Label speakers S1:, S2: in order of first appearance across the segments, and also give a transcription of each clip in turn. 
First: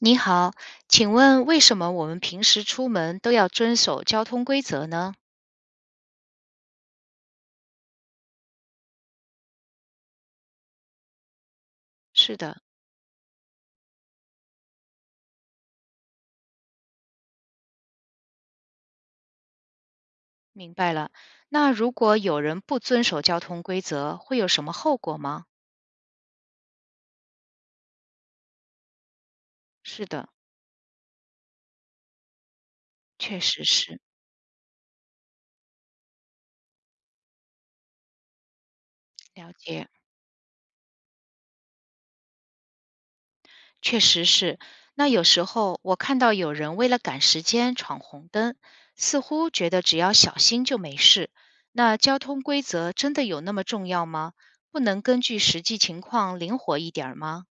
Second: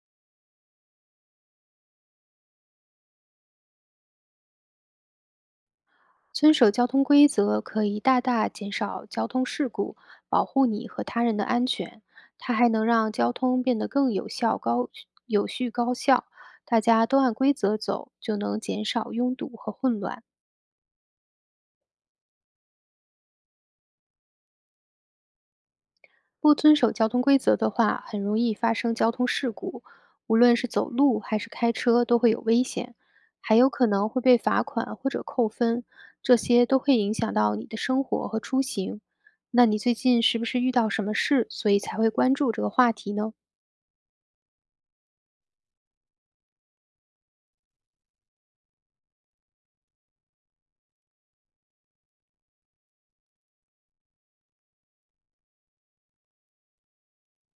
S1: 你好，请问为什么我们平时出门都要遵守交通规则呢？
S2: 遵守交通规则可以大大减少交通事故，保护你和他人的安全。
S1: 是
S2: 它
S1: 的，
S2: 还能让交通变得更有效、高有序、高效。大家都按规则走，就能减少拥堵和混乱。
S1: 明白了。那如果有人不遵守交通规则，会有什么后果吗？
S2: 不遵守交通规则的话，很容易发生交通事故，
S1: 是的，
S2: 无论是走路还是开车都会有危险，
S1: 确
S2: 还
S1: 实
S2: 有可
S1: 是，
S2: 能会被罚款或者扣分，这些都会影响到你的生活和出行。
S1: 了
S2: 那你
S1: 解，
S2: 最近是不是遇到什么事，所以才会关注这个话题呢？
S1: 确实是。那有时候我看到有人为了赶时间闯红灯，似乎觉得只要小心就没事。那交通规则真的有那么重要吗？不能根据实际情况灵活一点儿吗？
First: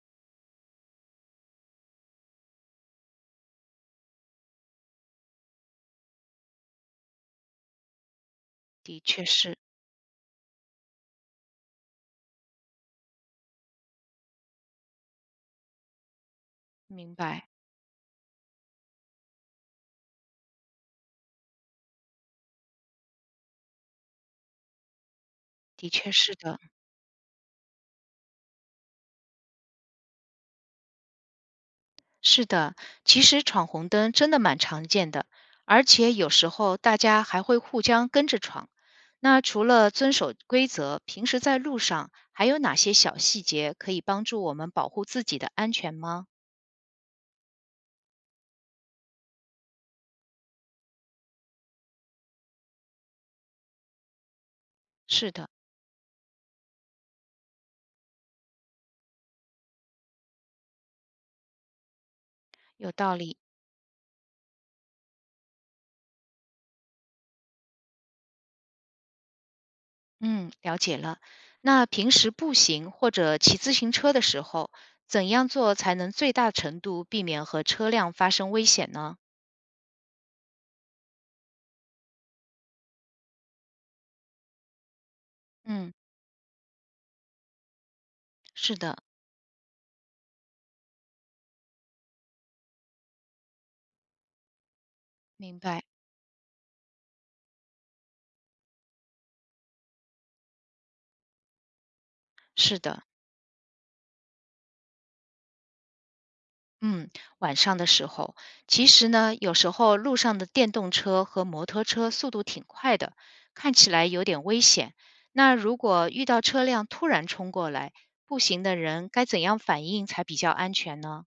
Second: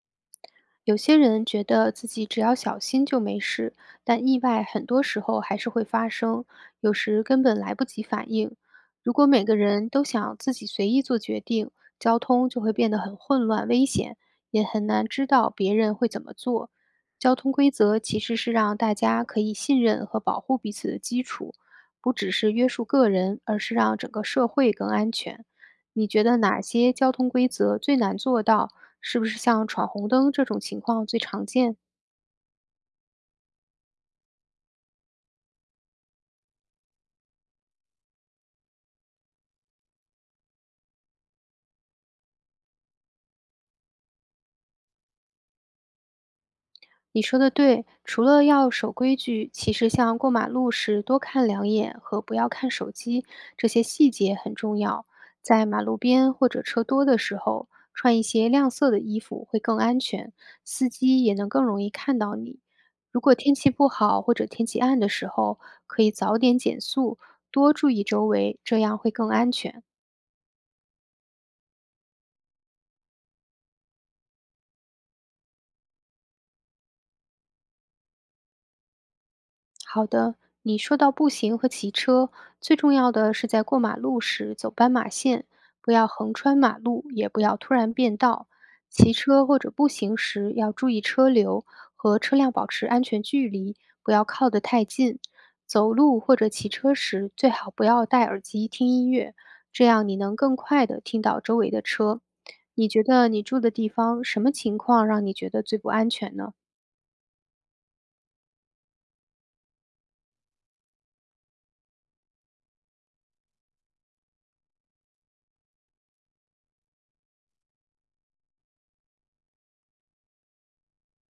S2: 有些人觉得自己只要小心就没事，但意外很多时候还是会发生，有时根本来不及反应。
S1: 的
S2: 如
S1: 确
S2: 果每个
S1: 是，
S2: 人都想自己随意做决定，交通就会变得很混乱、危险，也很难知道别人会怎么做。
S1: 明
S2: 交
S1: 白。
S2: 通规则其实是让大家可以信任和保护彼此的基础，不只是约束个人，而是让整个社会更安全。
S1: 的
S2: 你
S1: 确
S2: 觉
S1: 是
S2: 得
S1: 的，
S2: 哪些交通规则最难做到？是不是像闯红灯这种情况最常见？
S1: 是的。其实闯红灯真的蛮常见的，而且有时候大家还会互相跟着闯。那除了遵守规则，平时在路上还有哪些小细节可以帮助我们保护自己的安全吗？
S2: 你说的对，除了要守规矩，其实像过马路时多看两眼和不要看手机，这些细节很重要。
S1: 是的，
S2: 在马路边或者车多的时候，穿一些亮色的衣服会更安全，司机也能更容易看到你。
S1: 有道
S2: 如果
S1: 理。
S2: 天气不好或者天气暗的时候，可以早点减速，多注意周围，这样会更安全。
S1: 嗯，了解了。那平时步行或者骑自行车的时候，怎样做才能最大程度避免和车辆发生危险呢？
S2: 好的，你说到步行和骑车，最重要的是在过马路时走斑马线，
S1: 嗯，
S2: 不要横穿马路，也不要突然变道。
S1: 是的，
S2: 骑车或者步行时要注意车流和车辆保持安全距离，不要靠得太近。
S1: 明白，
S2: 走路或者骑车时最好不要戴耳机听音乐，这样你能更快地听到周围的车。
S1: 是
S2: 你
S1: 的。
S2: 觉得你住的地方什么情况让你觉得最不安全呢？
S1: 嗯，晚上的时候，其实呢，有时候路上的电动车和摩托车速度挺快的，看起来有点危险。那如果遇到车辆突然冲过来，步行的人该怎样反应才比较安全呢？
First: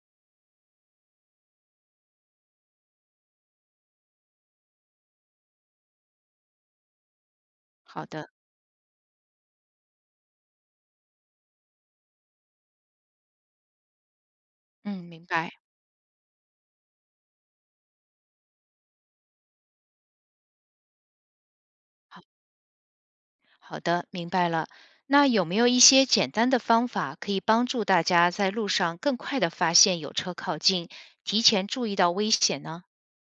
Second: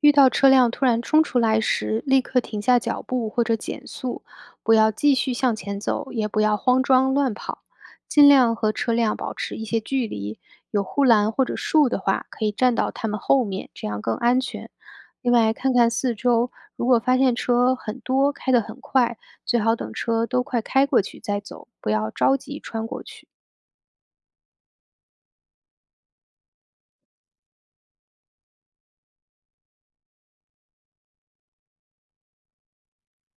S2: 遇到车辆突然冲出来时，立刻停下脚步或者减速，不要继续向前走，也不要慌张乱跑，
S1: 好
S2: 尽
S1: 的，
S2: 量和车辆保持一些距离。有护栏或者树的话，可以站到它们后面，这样更安全。
S1: 嗯，明
S2: 另
S1: 白。
S2: 外，看看四周，如果发现车很多，开得很快，最好等车都快开过去再走，不要
S1: 好，
S2: 着急穿过去。
S1: 好的，明白了。那有没有一些简单的方法可以帮助大家在路上更快的发现有车靠近，提前注意到危险呢？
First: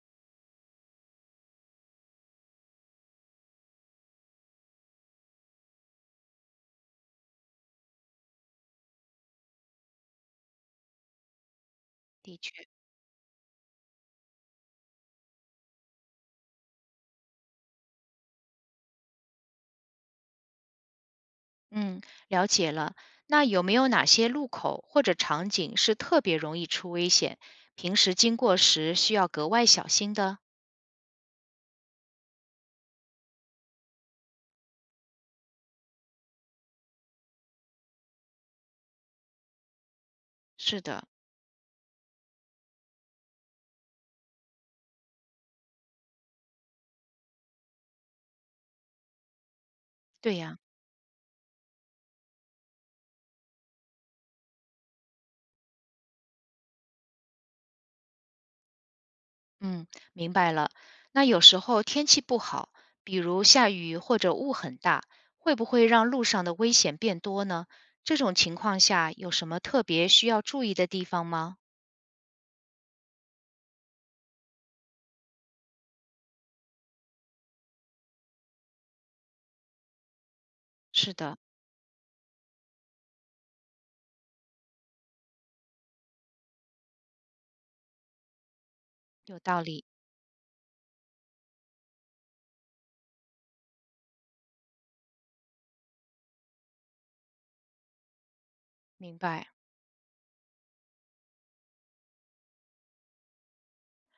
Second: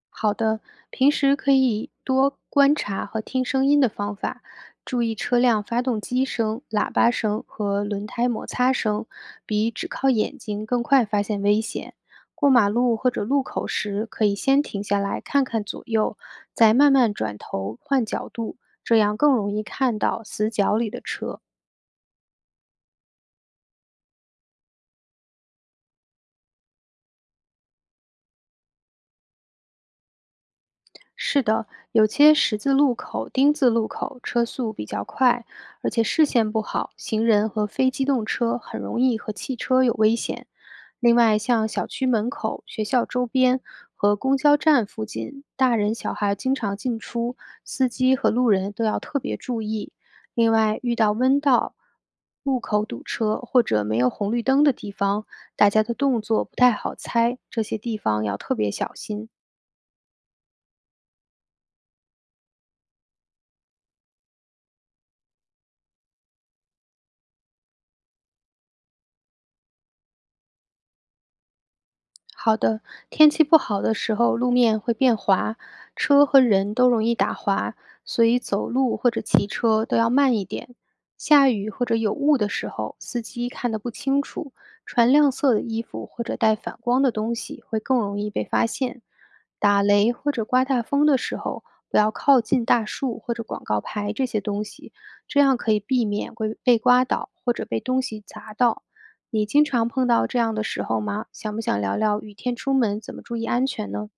S2: 好的，平时可以多观察和听声音的方法，注意车辆发动机声、喇叭声和轮胎摩擦声，比只靠眼睛更快发现危险。
S1: 的
S2: 过马路或者路口时，可以先停下来看看左右，再慢慢转头换角度，这样更容易看到死角里的车。
S1: 嗯，了解了。那有没有哪些路口或者场景是特别容易出危险，平时经过时需要格外小心的？
S2: 是的，有些十字路口、丁字路口车速比较快，而且视线不好，行人和非机动车很容易和汽车有危险。
S1: 是的，
S2: 另外，像小区门口、学校周边和公交站附近，大人小孩经常进出，司机和路人都要特别注意。
S1: 对
S2: 另
S1: 呀，
S2: 外，遇到弯道、路口堵车或者没有红绿灯的地方，大家的动作不太好猜，这些地方要特别小心。
S1: 嗯，明白了。那有时候天气不好，比如下雨或者雾很大，会不会让路上的危险变多呢？这种情况下有什么特别需要注意的地方吗？
S2: 好的，天气不好的时候，路面会变滑，车和人都容易打滑，所以走路或者骑车都要慢一点。
S1: 是的，
S2: 下雨或者有雾的时候，司机看得不清楚，穿亮色的衣服或者带反光的东西会更容易被发现。
S1: 有道
S2: 打
S1: 理，
S2: 雷或者刮大风的时候，不要靠近大树或者广告牌这些东西，这样可以避免会被刮倒或者被东西砸到。
S1: 明
S2: 你
S1: 白。
S2: 经常碰到这样的时候吗？想不想聊聊雨天出门怎么注意安全呢？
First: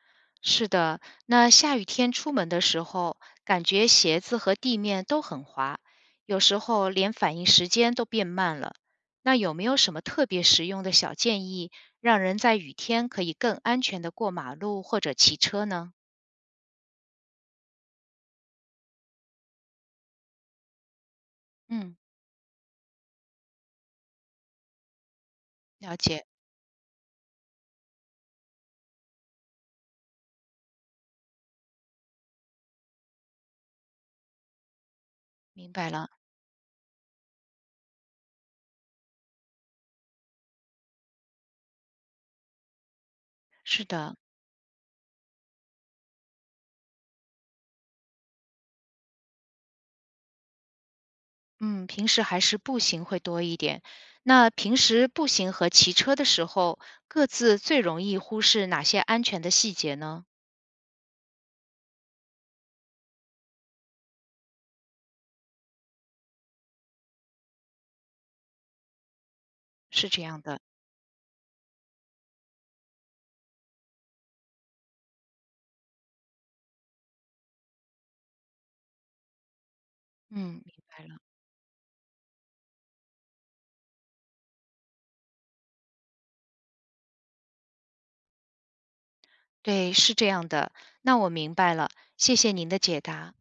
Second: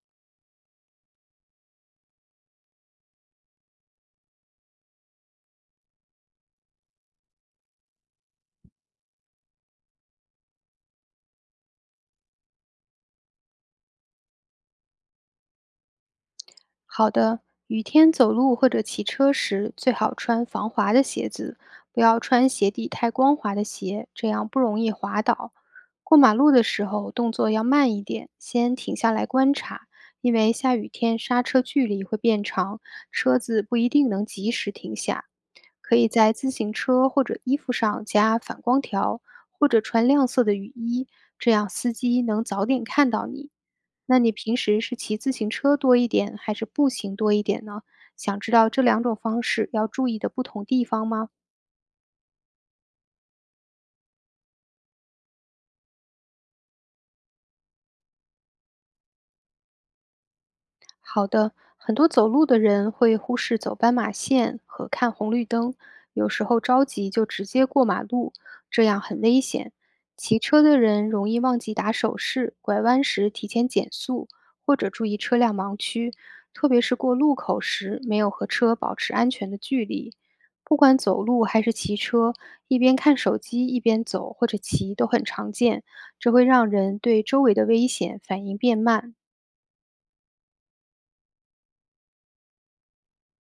S1: 是的，那下雨天出门的时候，感觉鞋子和地面都很滑，有时候连反应时间都变慢了。那有没有什么特别实用的小建议，让人在雨天可以更安全的过马路或者骑车呢？
S2: 好的，雨天走路或者骑车时，最好穿防滑的鞋子，
S1: 嗯，
S2: 不要穿鞋底太光滑的鞋，这样不容易滑倒。
S1: 了
S2: 过
S1: 解，
S2: 马路的时候，动作要慢一点，先停下来观察，因为下雨天刹车距离会变长，车子不一定能及时停下。
S1: 明白
S2: 可以
S1: 了。
S2: 在自行车或者衣服上加反光条，或者穿亮色的雨衣，这样司机能早点看到你。
S1: 是的，
S2: 那你平时是骑自行车多一点，还是步行多一点呢？想知道这两种方式要注意的不同地方吗？
S1: 嗯，平时还是步行会多一点。那平时步行和骑车的时候，各自最容易忽视哪些安全的细节呢？
S2: 好的，很多走路的人会忽视走斑马线和看红绿灯，有时候着急就直接过马路，这样很危险。
S1: 是这
S2: 骑
S1: 样的，
S2: 车的人容易忘记打手势，拐弯时提前减速，或者注意车辆盲区，特别是过路口时没有和车保持安全的距离。
S1: 嗯，明
S2: 不管
S1: 白了。
S2: 走路还是骑车，一边看手机一边走或者骑都很常见，这会让人对周围的危险反应变慢。
S1: 对，是这样的。那我明白了，谢谢您的解答。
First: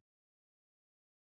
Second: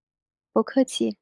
S2: 不客气。